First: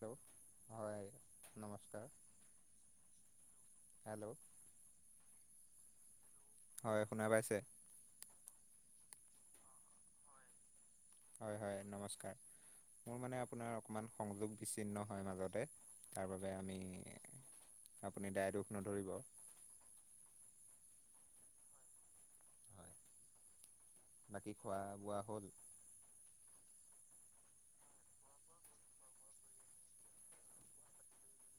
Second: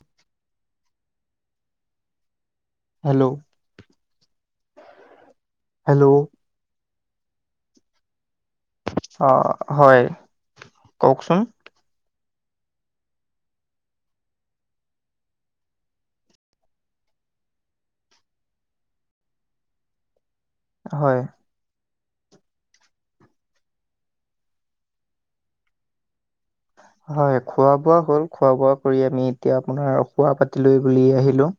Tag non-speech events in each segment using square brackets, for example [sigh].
Hello হয় নমস্কাৰ। Hello hello hello হয় শুনা পাইছে? অ হয় কওকচোন হয় হয় নমস্কাৰ। [inaudible] মোৰ মানে আপোনাৰ অকণমান সংযোগ বিচ্ছিন্ন হয় মাজতে তাৰ বাবে আমি। আপুনি দাই দুখ নধৰিব। [inaudible] হয় হয় বাকী খোৱা বোৱা হ'ল। হয় খোৱা বোৱা হ'ল খোৱা বোৱা কৰি আমি এতিয়া আপোনাৰ শোৱা পাতিলৈ বুলি আহিলো?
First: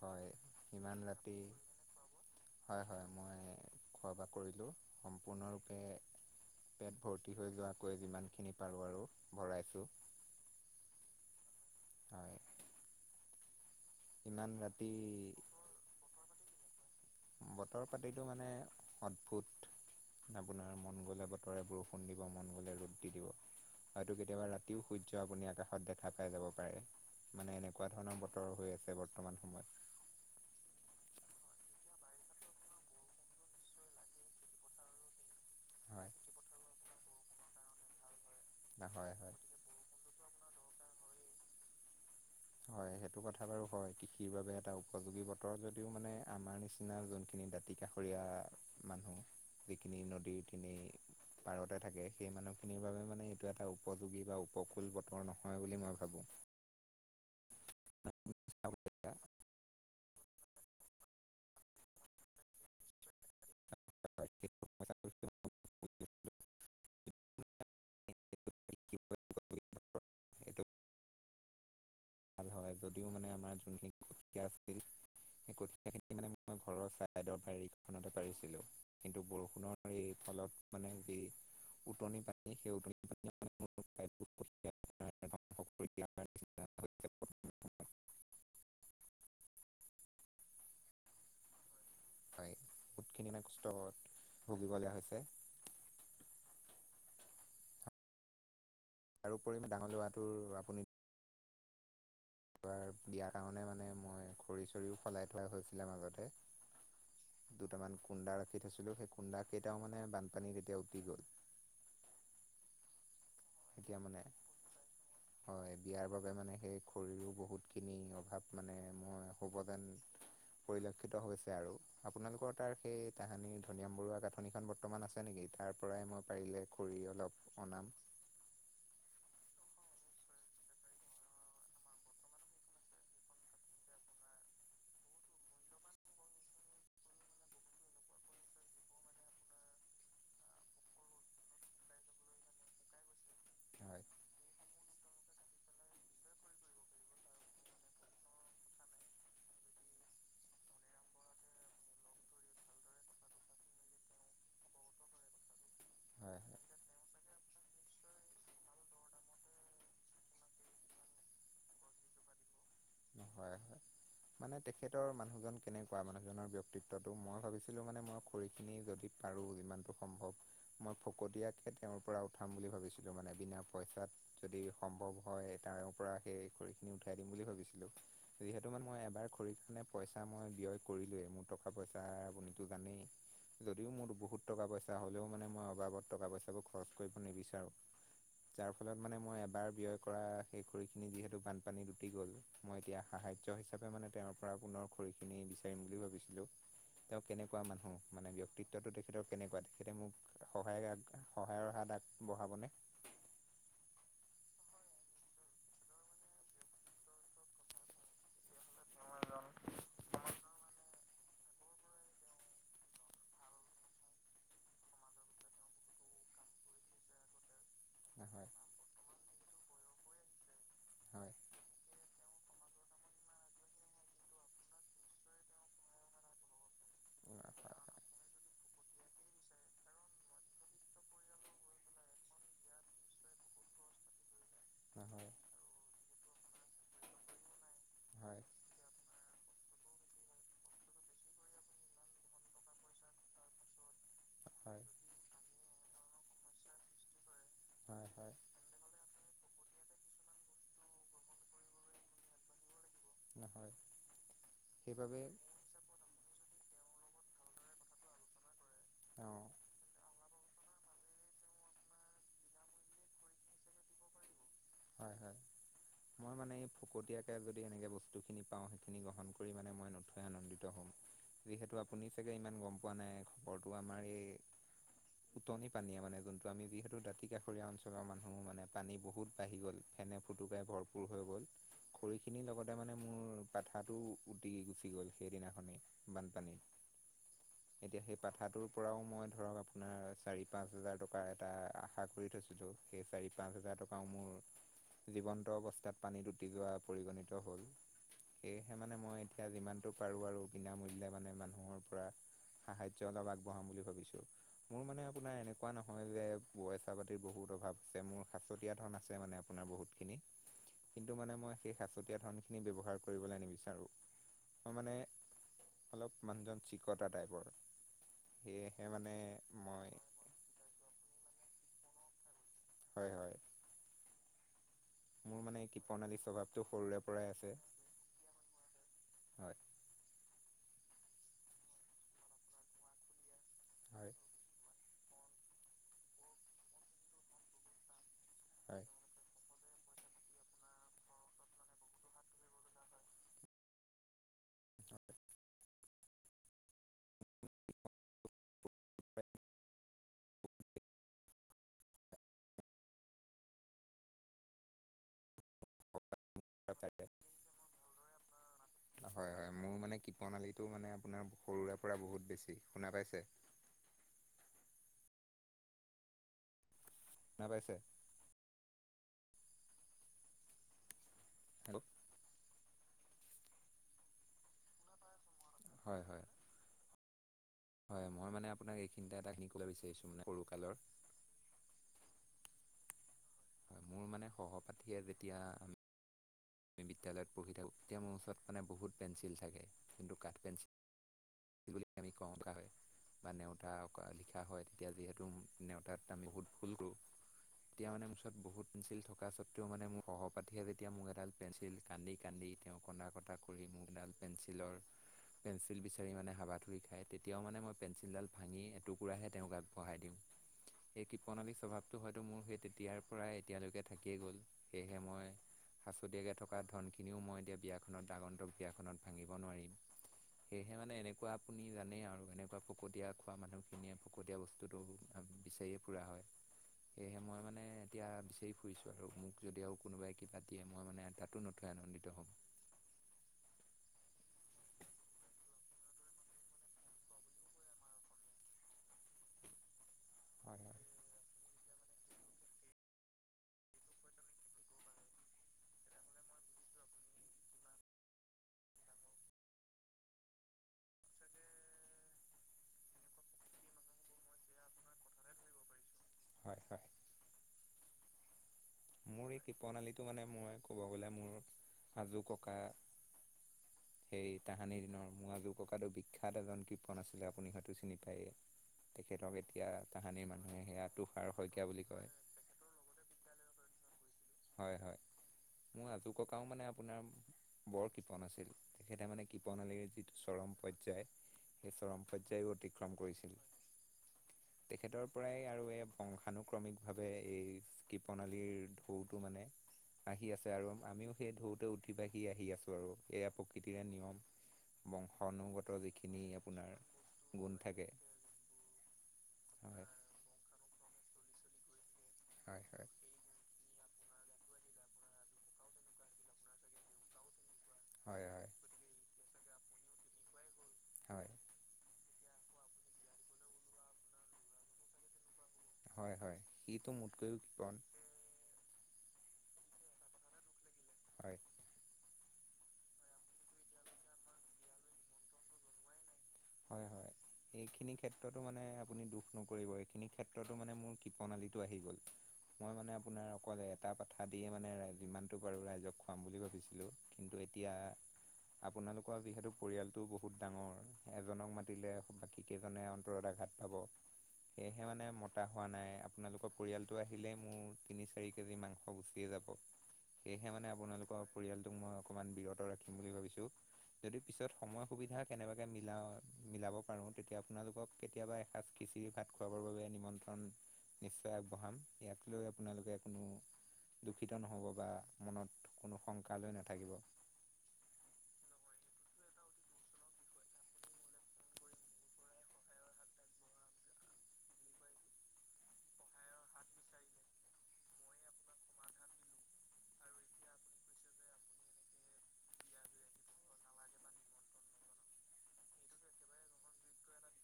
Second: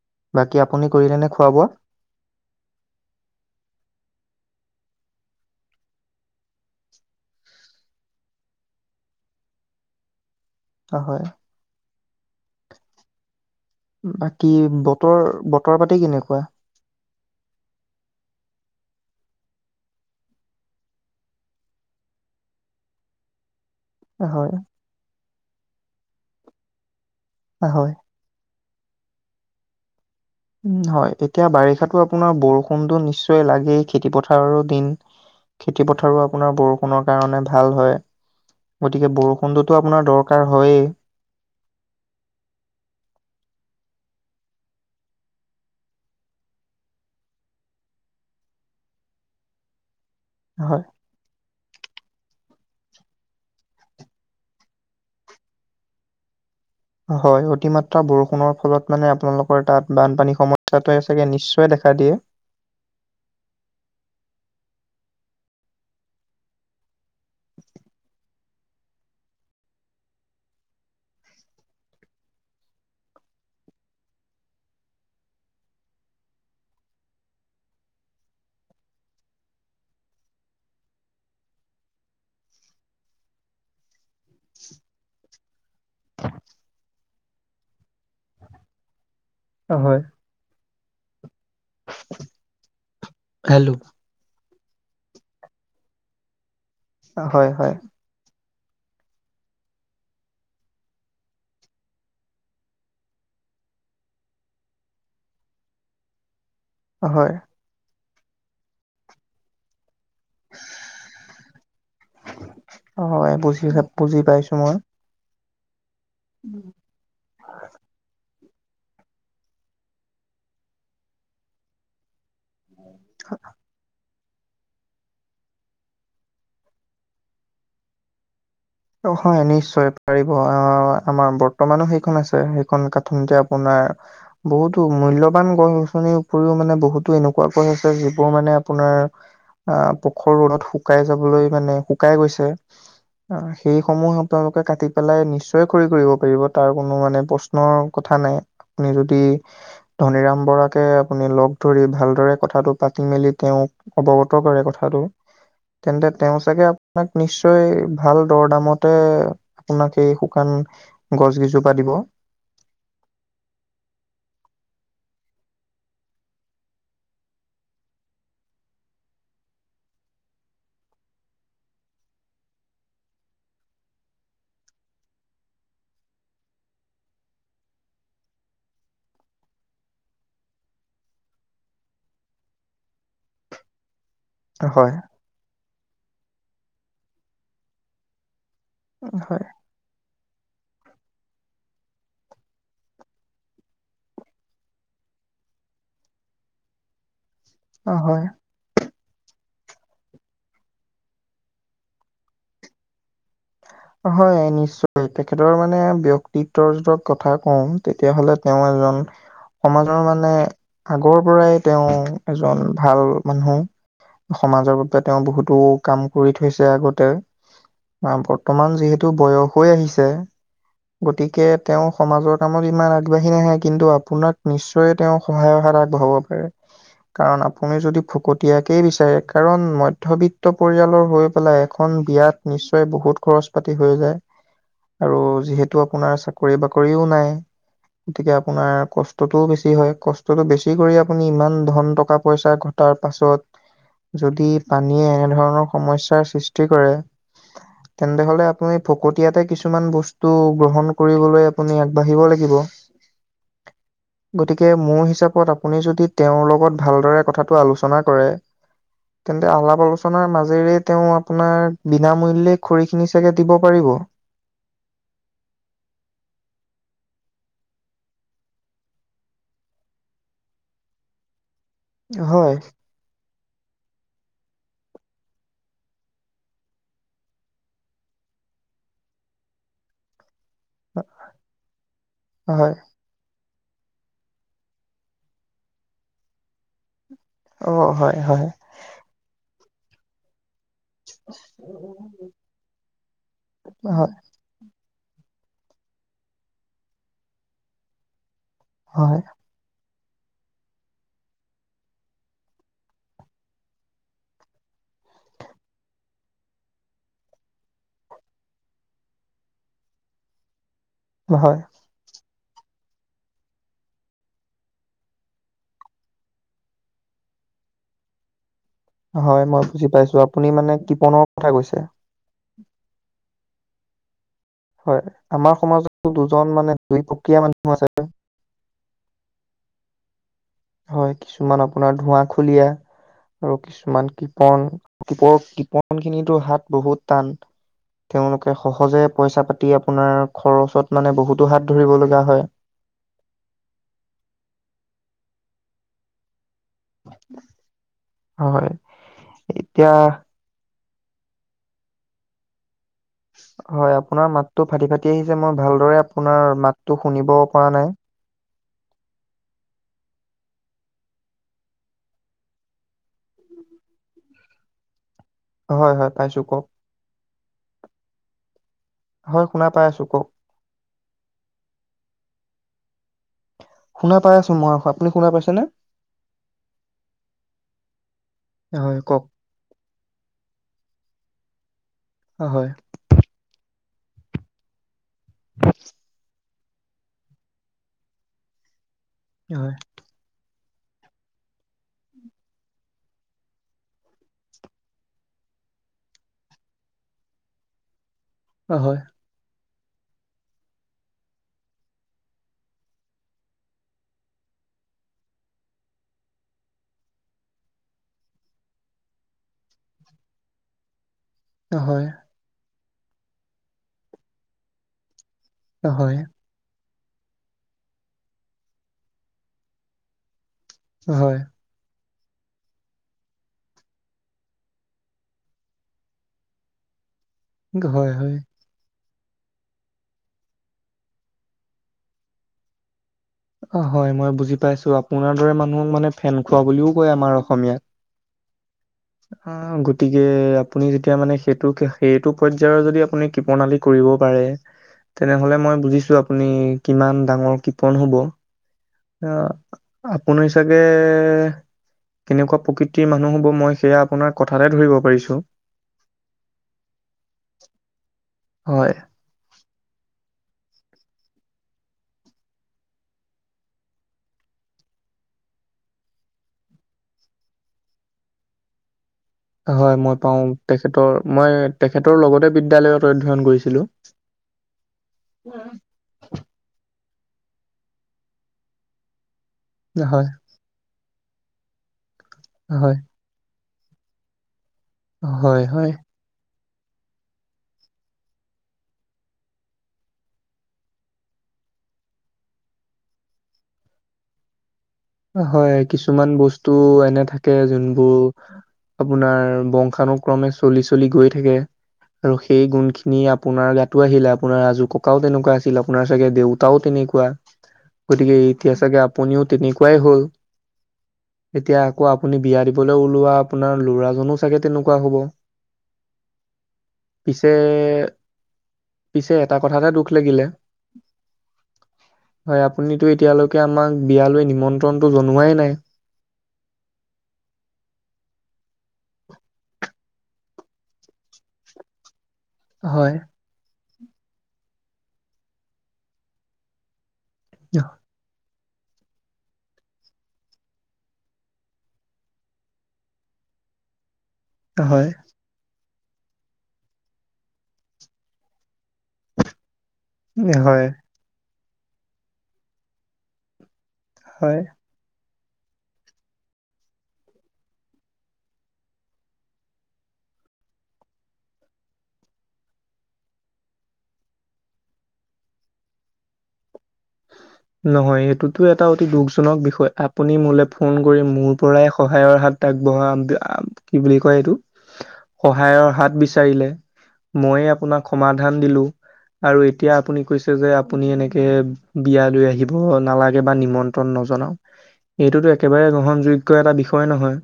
হয় বাকী আপুনি সিমান কৰিলে নে ৰাতি খোৱা বোৱা হয় হয় মই খোৱা। কৰিলোঁ সম্পূৰ্ণৰূপে। পেট ভৰ্তি হৈ যোৱাকৈ যিমানখিনি পাৰোঁ আৰু ভৰাইছোঁ? হয় হয়। হয় বাকী ইমান ৰাতি বতৰ বতৰ পাতি কেনেকুৱা? বতৰ পাতিটো মানে অদ্ভুত। আপোনাৰ মন গ'লে বতৰে বৰষুণ দিব মন গ'লে ৰ'দ দি দিব। হয়তটো কেতিয়াবা হয় ৰাতিও সূৰ্য আপুনি আকাশত দেখা পাই যাব পাৰে। হয়। ছে বৰ্তমান সময়ত। হয় এতিয়া বাৰিষাতো আপোনাৰ বৰষুণতো নিশ্চয় লাগেই খেতি পথাৰৰো দিন খেতি হয় পথাৰো আপোনাৰ বৰষুণৰ কাৰণে ভাল হয়। না গতিকে হয় হয়। বৰষুণটোতো আপোনাৰ দৰকাৰ হয়েই হয় সেইটো কথা বাৰু হয় কৃষিৰ বাবে এটা উপযোগী বতৰ যদিও মানে আমাৰ নিচিনা যোনখিনি দাঁতি কাষৰি মানু্হ যিখিনি নদীৰখিনি হয় পাৰতে থাকে সেই মানু খিনিৰ বাবে মানে এইটো এটা উপযোগী বা উপকূুল বতৰ নহয় বুলি মই ভাবোঁ। হয় অতিমাত্ৰা বৰষুণৰ ফলত মানে আপোনালোকৰ তাত বানপানীৰ সমস্যাটোৱে চাগে নিশ্চয় দেখা দিয়ে? [unintelligible] এইটো ভাল হয় যদিও মানে আমাৰ যোনখিনি সকীয়া আছিল। খিনি মানে মই ঘৰৰ চাইদৰ বৰিখনতে পাৰিছিলো, কিন্তু বৰষুণৰ এই ফলত মানে যি উটনি পানী সেই উটনি পানী [inaudible] নহয়। হয় বহুতখিনি মানে কষ্ট হেল্ল'। ভুগিবলীয়া হৈছে। হয় হয়। তাৰোপৰি ডাঙৰ ল'ৰা টোৰ আপুনি এইবাৰ বিয়াৰ কাৰণে মানে মই খৰি চৰিও ফলাই থোৱা হৈছিলে মাজতে। হয়। দুটামান কুন্দা ৰাখি থৈছিলোঁ সেই কুন্দা কেইটাও মানে বানপানীত এতিয়া উটি গ'ল। হয়, বুজি এতিয়া বুজি মানে পাইছোঁ মই। হয় বিয়াৰ বাবে মানে সেই খৰিৰো বহুত খিনি অভাৱ। মানে মই হ'ব যেন পৰিলক্ষিত হৈছে আৰু। আপোনালোক তাৰ সেই তাহানিৰ ধনিৰাম বৰুৱা বৰ্তমান আছে নেকি? তাৰ পৰাই মই পাৰিলে খৰি অলপ অনাম। অ হয় নিশ্চয় পাৰিব আহ আমাৰ বৰ্তমানো সেইখন আছে সেইখন কাথনিতে আপোনাৰ বহুতো মূল্যবান গছ গছনিৰ উপৰিও মানে বহুতো এনেকুৱা গছ আছে যিবোৰ মানে আপোনাৰ আহ পখৰ ৰ'দত শুকাই যাবলৈ মানে শুকাই গৈছে হয় সেইসমূহ আপোনালোকে কাটি পেলাই নিশ্চয় খৰি কৰিব পাৰিব। তাৰ কোনো মানে প্ৰশ্নৰ কথা নাই। আপুনি যদি ধনীৰাম বৰাকে আপুনি লগ ধৰি ভালদৰে কথাটো পাতি মেলি তেওঁ অৱগত কৰে কথাটো, তেন্তে তেওঁ হয় হয় চাগে আপোনাক নিশ্চয় ভাল দৰ দামতে আপোনাক সেই শুকান গছ গেজোপা দিব। [inaudible] হয় হয় মানে তেখেতৰ মানুহজন কেনেকুৱা? মানুহজনৰ ব্যয়ক্তিত্বটো? মই ভাবিছিলোঁ মানে মই খৰি খিনি য পাৰো ইমানটো সম্ভৱ মই ফকতীয়াকে তেওঁৰ পৰা উঠাম বুলি ভাবিছিলোঁ মানে বিনা পইচা যদি সম্ভৱ হয় তাৰ পৰা সেই খৰি খিনি উঠাই দিম বুলি ভাবিছোঁ। [inaudible] যিহেতু মানে মই এবাৰ খৰিৰ কাৰণে পইচা মই ব্যয় কৰিলোৱেই। মোৰ টকা পইচা আপুনিতো জানেই। যদিও মোৰ বহুত টকা হয়, পইচা হ'লেও মানে মই অবাবত টকা পইচাবোৰ খৰচ কৰিব নিবিচাৰোঁ। যাৰ ফলত মানে মই হয়। এবাৰ ব্যয় কৰা সেই খৰি খিনি যিহেতু বানপানীত উটি গ'ল। মই এতিয়া সাহায্য হিচাপে মানে তেওঁৰ পৰা পুনৰ খৰিখিনি বিচাৰিম বুলি ভাবিছিলোঁ। তেওঁক কেনেকুৱা অ', মানুহ হয়। মানে ব্যয়ক্তিত্বটো দেখ তেখেতৰ কেনেকুৱা তেখেতে মোক সহায় সহায়ৰ হাত আগবঢ়াবনে? হয় নিশ্চয় তেখেতৰ মানে ব্যক্তিত্বৰ যক কথা কওঁ তেতিয়া হ'লে তেওঁ- [unintelligible] সমাজৰ মানে আগৰ পৰাই তেওঁ এজন ভাল মানুহ। সমাজৰ বাবে তেওঁ বহুতো কাম কৰি থৈছে আগতে [unintelligible] হয় বৰ্তমান যিহেতু বয়স হৈ আহিছে। হয় গতিকে তেওঁ সমাজৰ কামত ইমান আগবাঢ়ি নাহে কিন্তু আপোনাক নিশ্চয় তেওঁ সহায়হ ইয়াত আগবঢ়াব পাৰে। কাৰণ আপুনি যদি ফকতীয়াকেই বিচাৰে কাৰণ মধ্যবিত্ত পৰিয়ালৰ হৈ পেলাই এখন। বিয়াত নিশ্চয় বহুত খৰচ পাতি হৈ যায় হয় আৰু যিহেতু আপোনাৰ চাকৰি বাকৰিও নাই। গতিকে হয় আপোনাৰ কষ্টটোও বেছি। কষ্টটো বেছি কৰি আপুনি ইমান ধন টকা পইচা ঘটাৰ পাছত। যদি হয় পানীয়ে এনেধৰণৰ সমস্যাৰ সৃষ্টি কৰে। হয় তেন্তে হয় হ'লে আপুনি ফকতিয়াতে কিছুমান বস্তু গ্ৰহণ কৰিবলৈ আগবাঢ়িব লাগিব। নহয় গতিকে মোৰ সেইবাবে হিচাপত আপুনি যদি তেওঁৰ লগত। ভালদৰে কথাটো আলোচনা কৰে। অঁ তেন্তে আলাপ আলোচনাৰ মাজেৰে তেওঁ আপোনাৰ বিনামূল্য। খৰিখিনি চাগে দিব পাৰিব। হয় হয় মই মানে এই ফকতীয়াকে যদি এনেকে বস্তু খিনি পাওঁ, সেইখিনি গ্ৰহণ কৰি মানে মই নথৈ আনন্দিত হ'ম। যিহেতু আপুনি চাগে ইমান হয়, গম পোৱা নাই খবৰটো আমাৰ এই উতনি পানীয়ে মানে যোনটো আমি যিহেতু দাঁতিকাষৰীয়া অঞ্চলৰ মানুহ মানে পানী বহুত বাঢ়ি গ'ল ফেনে ফুটুকাই ভৰপৰ হৈ গ'ল খৰি খিনিৰ লগতে হয়। মানে মোৰ পাঠাটো উটি গুচি গ'ল সেইদিনাখনেই বানপানী অ', এতিয়া হয়, সেই হয়, পাঠাটোৰ পৰাও মই ধৰক আপোনাৰ চাৰি পাঁচ পাঁচ হেজাৰ টকাৰ এটা আশা কৰি থৈছিলোঁ, সেই চাৰি পাঁচ হাজাৰ হয়, টকাও মোৰ জীৱন্ত অৱস্থাত পানী দুটি যোৱা পৰিগণিত হল। সেয়েহে মানে মই হয়, এতিয়া যিমানটো পাৰো আৰু বিনামূল্য মানে মানুহৰ পৰা সাহায্য অলপ আগবঢ়াম বুলি ভাবিছো। মোৰ মানে আপোনাৰ এনেকুৱা নহয় যে পইচা পাতিৰ বহুত প্ৰভাৱ আছে মোৰ সাঁচতিয়া ধন আছে মানে আপোনাৰ বহুত খিনি, কিন্তু মানে মই হয়, সেই সাঁচতিয়া ধন খিনি ব্যৱহাৰ কৰিবলৈ নিবিচাৰোঁ, মানে অলপ মানুহজন চিকতা টাইপৰ, সেয়ে হয় মই বুজি পাইছো আপুনি মানে কৃপনৰ কথা কৈছে। হয় হয়। হয় মোৰ আমাৰ মানে সমাজত কৃপণালী দুজন স্বভাৱটো মানে সৰুৰে দুই পৰাই প্ৰক্ৰীয়া মানুহ আছে। হয়। হয় কিছুমান আপোনাৰ ধোঁৱা খুলীয়া আৰু কিছুমান হয় কৃপন কিপ কৃপন খিনিতো হাত বহুত টান, তেওঁলোকে হয়। সহজে পইচা পা তী আপোনাৰ খৰচত মানে বহুতো হাত ধৰিব লগা হয়। [inaudible] হয়, এতিয়া হয় আপোনাৰ মাতটো ফাটি ফাটি আহিছে মই ভালদৰে আপোনাৰ মাতটো শুনিব পৰা নাই। হয় হয় [inaudible] মোৰ মানে কৃপনালীটো মানে আপোনাৰ সৰুৰে পৰা বহুত বেছি শুনা পাইছে। [inaudible] হয় হয় পাইছো কওক। নাপাইছে? হয় শুনা পাই আছোঁ কওক? হ শুনা পাই আছো মই, আপুনি শুনা পাই হয় হয়। হয় মই মানে আপোনাক হয় এইখিনিতে কওক এটা কিনি কব বিচাৰিছোঁ মানে সৰুকালৰ হয়। মোৰ মানে সহপাঠীয়ে যেতিয়া আমি বিদ্যালয়ত পঢ়ি থাকোঁ, এতিয়া মোৰ ওচৰত মানে বহুত পেঞ্চিল থাকে কিন্তু কাঠ পেঞ্চিল বুলি আমি উম। কওঁ থকা হয়। বা নেওতা লিখা হয়, তেতিয়া যিহেতু নেওতাত আমি বহুত ভুল কৰোঁ। তেতিয়া মানে ওচৰত বহুত হয় পেঞ্চিল হয় থকাত টো মানে মোৰ সহপাঠীয়ে যেতিয়া মোক এডাল পেঞ্চিল কান্দি কান্দি তেওঁ কন্দা কটা কৰি মোক এডাল পেঞ্চিল ৰ [unintelligible] পেঞ্চিল বিচাৰি মানে হাবাথুৰি খাই তেতিয়াও মানে মই পেঞ্চিলডাল ভাঙি টুকুৰা হে তেওঁৰ গাঁত ঘঁহাই দিওঁ। [unintelligible] কৃপনালী স্বভাৱটো হয় হয়তো মোৰ সেই তেতিয়াৰ পৰাই এতিয়ালৈকে থাকিয়ে গল। সেয়েহে মই হয় সাঁচতীয়াকৈ থকা ধনখিনিও মই এতিয়া বিয়াখনত আগন্তুক বিয়াখনত ভাঙিব নোৱাৰিম। সেয়েহে মানে এনেকুৱা হয় আপুনি জানেই আৰু এনেকুৱা পকতীয়া খোৱা মানুহখিনিয়ে পকতীয়া বস্তুটো বিচাৰিয়ে ফুৰা হয়। সেয়ে মই মানে এতিয়া হয় বিচাৰি ফুৰিছোঁ আৰু মোক যদি আৰু কোনোবাই কিবা দিয়ে মই মানে তাতো নথৈ আনন্দিত হম। অহ, হয় মই বুজি পাইছো আপোনাৰ দৰে মানুহক মানে ফেন খোৱা বুলিও কয় আমাৰ অসমীয়াত। অহ, গতিকে হয় হয় আপুনি যেতিয়া মানে সেইটো সেইটো পৰ্য্যায়ৰ যদি আপুনি কৃপনালী কৰিব পাৰে, তেনেহলে মই বুজিছো আপুনি কিমান ডাঙৰ কৃপন হব। অহ, আপুনি চাগে কেনেকুৱা প্ৰকৃতিৰ মানুহ হ'ব মই সেয়া আপোনাৰ কথাতে ধৰিব পাৰিছোঁ। হয়- হয় হয় মোৰ এই কৃপনালীটো মানে মই ক'ব গ'লে মোৰ আজো ককা, [inaudible] সেই তাহানি দিনৰ মোৰ আজু ককাটো বিখ্যাত এজন কৃপন আছিলে আপুনি হয়তো চিনি পায়েই। তেখেতক এতিয়া হয়, মই তাহানিৰ পাওঁ মানুহে সেয়া তেখেতৰ তুষাৰ মই শইকীয়া বুলি কয়। তেখেতৰ লগতে বিদ্যালয়ত অধ্যয়ন কৰিছিলো। হয়- হয়, মোৰ আজু ককাও মানে আপোনাৰ বৰ কপন আছিল তেখেতে মানে কৃপনালীৰ যিটো হয়, চৰম পৰ্য্যায় সেই চৰম পৰ্যায়ও অতিক্ৰম হয়, কৰিছিল। তেখেতৰ পৰাই হয়, আৰু এই হয়, বংশানুক্ৰমিক ভাৱে এই কৃপনালীৰ বহুতো মানে আহি আছে আৰু আমিও সেই ঢৌতে উঠি ভাঁহি আহি আছো আৰু, এয়া প্ৰকৃতিৰে নিয়ম। বংশানুগত হয়, যিখিনি কিছুমান আপোনাৰ বস্তু এনে থাকে যোনবোৰ আপোনাৰ হয়। বংশানো ক্ৰমে চলি- চলি গৈ থাকে আৰু হয় সেই হয়। গুণ খিনি আপোনাৰ গাত আহিলে আপোনাৰ আজু ককাও তেনেকুৱা আছিল আপোনাৰ চাগে দেউতাও তেনেকুৱা হয় গতিকে হয় এতিয়া চাগে আপুনিও তেনেকুৱাই হ'ল। হয় এতিয়া আকৌ আপুনি বিয়া দিবলৈ ওলোৱা আপোনাৰ ল'ৰাজনো চাগে তেনেকুৱা হ'ব। হয় -হয় সিটো মোতকৈও কৈওঁ পিছে কৃপন। পিছে এটা কথাতে দুখ লাগিলে হয় হয়, আপুনিতো এতিয়ালৈকে আমাক বিয়ালৈ নিমন্ত্ৰণতটো জনোৱাই নাই। [inaudible] হয় হয়। এইখিনি ক্ষেত্ৰতো মানে আপুনি দুখ নকৰিব এইখিনি ক্ষেত্ৰতো মানে মোৰ কৃপনালী টো আহি গ'ল। মই মানে হয় আপোনাৰ অকল এটা পাথা দিয়ে মানে যিমানটো পাৰো ৰাইজক খুৱাম বুলি ভাবিছিলো। কিন্তু, এতিয়া আপোনালোকৰ যিহেতু পৰিয়ালটোও বহুত ডাঙৰ এজনক মাতিলে বাকী কেইজনে অন্তৰত আঘাত পাব সেয়েহে মানে হয় মতা হোৱা নাই আপোনালোকৰ পৰিয়ালটো আহিলে মোৰ তিনি -চাৰি কেজি মাংস গুচিয়ে যাব। সেয়েহে মানে হয় আপোনালোকৰ পৰিয়ালটোক মই অকমান বিৰত ৰাখিম বুলি ভাবিছো যদি পিছত হয় সময় সুবিধা কেনেবাকে মিলাও আৰু মিলাব পাৰো তেতিয়া আপোনালোকক কেতিয়াবা এসাঁজ খিচিৰি ভাত খুৱাবৰ বাবে নিমন্ত্ৰণ নিশ্চয় বহাম ইয়াত লৈ আপোনালোকে কোনো দুখিত নহ'ব বা মনত কোনো শংকা লৈ নাথাকিব। [inaudible] নহয়, এইটোতো এটা অতি দুখজনক বিষয় আপুনি মোলে ফোন কৰি মোৰ পৰাই সহায়ৰ হাতখ আগবঢ়াম কি বুলি কয় এইটো সহায়ৰ হাত বিচাৰিলে। ময়ে আপোনাক সমাধান দিলো আৰু এতিয়া আপুনি কৈছে যে আপুনি এনেকে বিয়া লৈ এইটোতো একেবাৰে গ্ৰহণযোগ্য এটা বিষয় নহয়।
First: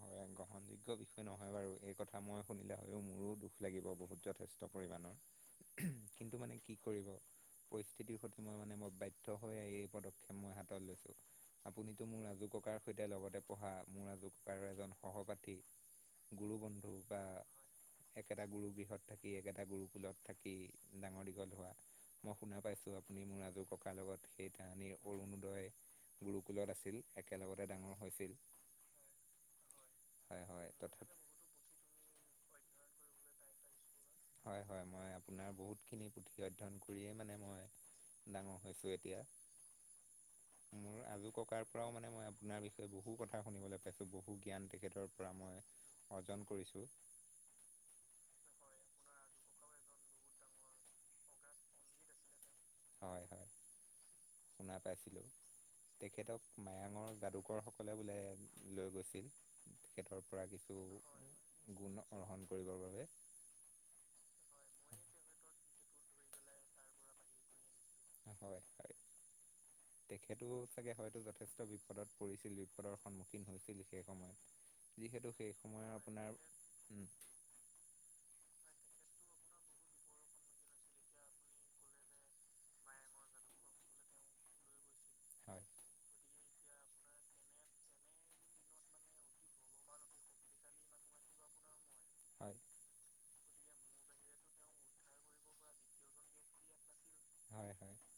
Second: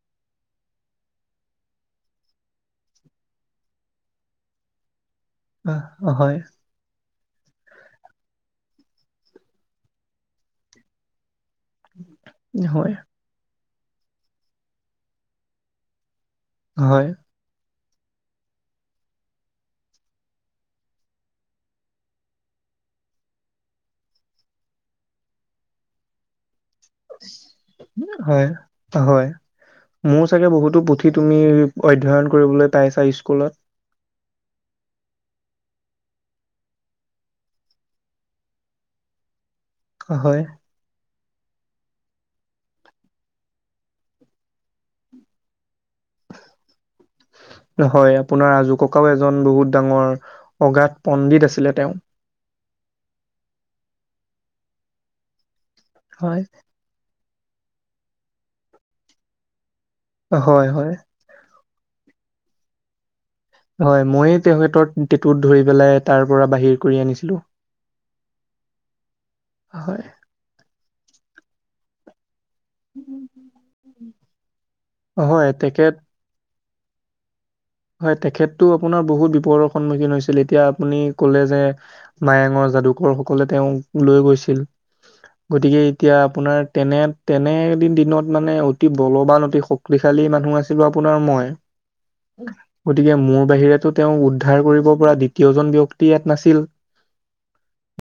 হয়, এক গ্ৰহণযোগ্য বিষয় নহয় বাৰু এই কথা মই শুনিলে হয়লেও মোৰো দুখ লাগিব বহুত যথেষ্ট পৰিমাণৰ। আহ, হয়, কিন্তু মানে কি কৰিব পৰিস্থিতিৰ সৈতে মই মানে মই বাধ্য হৈ আহি এই পদক্ষেপ মই হাতত লৈছো। আপুনিতো মোৰ আজু ককাৰ হয়, সৈতে লগতে পঢ়া, মোৰ আজু ককাৰ এজন সহপাঠী। গুৰু বন্ধু হয়, বা একেটা গুৰু গৃহত থাকি একেটা গুৰুকুলত থাকি ডাঙৰ দীঘল হোৱা। মই শুনা পাইছো, আপুনি মোৰ আজুককাৰ লগত সেইতাহানিৰ অৰুণোদয় গুৰুকুলত আছি হয় হয়, মোৰ হয় চাগে হয় বহুতো পু থি তথাপি তুমি অধ্যয়ন কৰিবলৈ পাইছা স্কুলত। হয় হয়, মই আপোনাৰ বহুতখিনি পুথি অধ্যয়ন কৰিয়েই মানে মই ডাঙৰ হৈছোঁ এতিয়া। হয়। মোৰ আজো ককাৰ পৰাও মানে মই আপোনাৰ বিষয়ে বহু কথা শুনিবলৈ পাইছো বহু জ্ঞান তেখেতৰ পৰা মই অৰ্জন কৰিছোঁ হয় আপোনাৰ আজোক কাও এজন বহুত ডাঙৰ, অগাত পণ্ডিত আছিলে তেওঁ। হয় হয়, শুনা পাইছিলো। হয়, তেখেতক মায়ঙৰ যাদু কৰ সকলে বোলে লৈ গৈছিল। সিহঁতৰ পৰা হয়, কিছু হয়, গুণ অৰহণ কৰিবৰ বাবে। হয় মইয়ে তেখেতৰ টেঁটুত ধৰি পেলাই তাৰ পৰা বাহিৰ কৰি আনিছিলো। হয় হয়, হয়, তেখেতো চাগে হয়তো যথেষ্ট বিপদত পৰিছি ল বিপদৰ সন্মুখীন হৈছিল সেই সময়ত। যিহেতু হয়, সেই তেখেত সময়ৰ আপোনাৰ উম। হয় তেখেতটো আপোনাৰ বহুত বিপদৰ সন্মুখীন হৈছিল। এতিয়া আপুনি কলে যে মায়াঙৰ যাদুকৰ সকলে তেওঁক লৈ গৈছিল। হয় গতিকে এতিয়া আপোনাৰ তেনে তেনে এদিন দিনত মানে অতি বলৱান অতি শক্তিশাল মানুহ আছিলো আপোনাৰ মই। হয় গতিকে মোৰ বাহিৰেতো তেওঁক উদ্ধাৰ কৰিব পৰা দ্বিতীয়জন ব্যক্তি ইয়াত নাছিল। [inaudible] হয় হয়।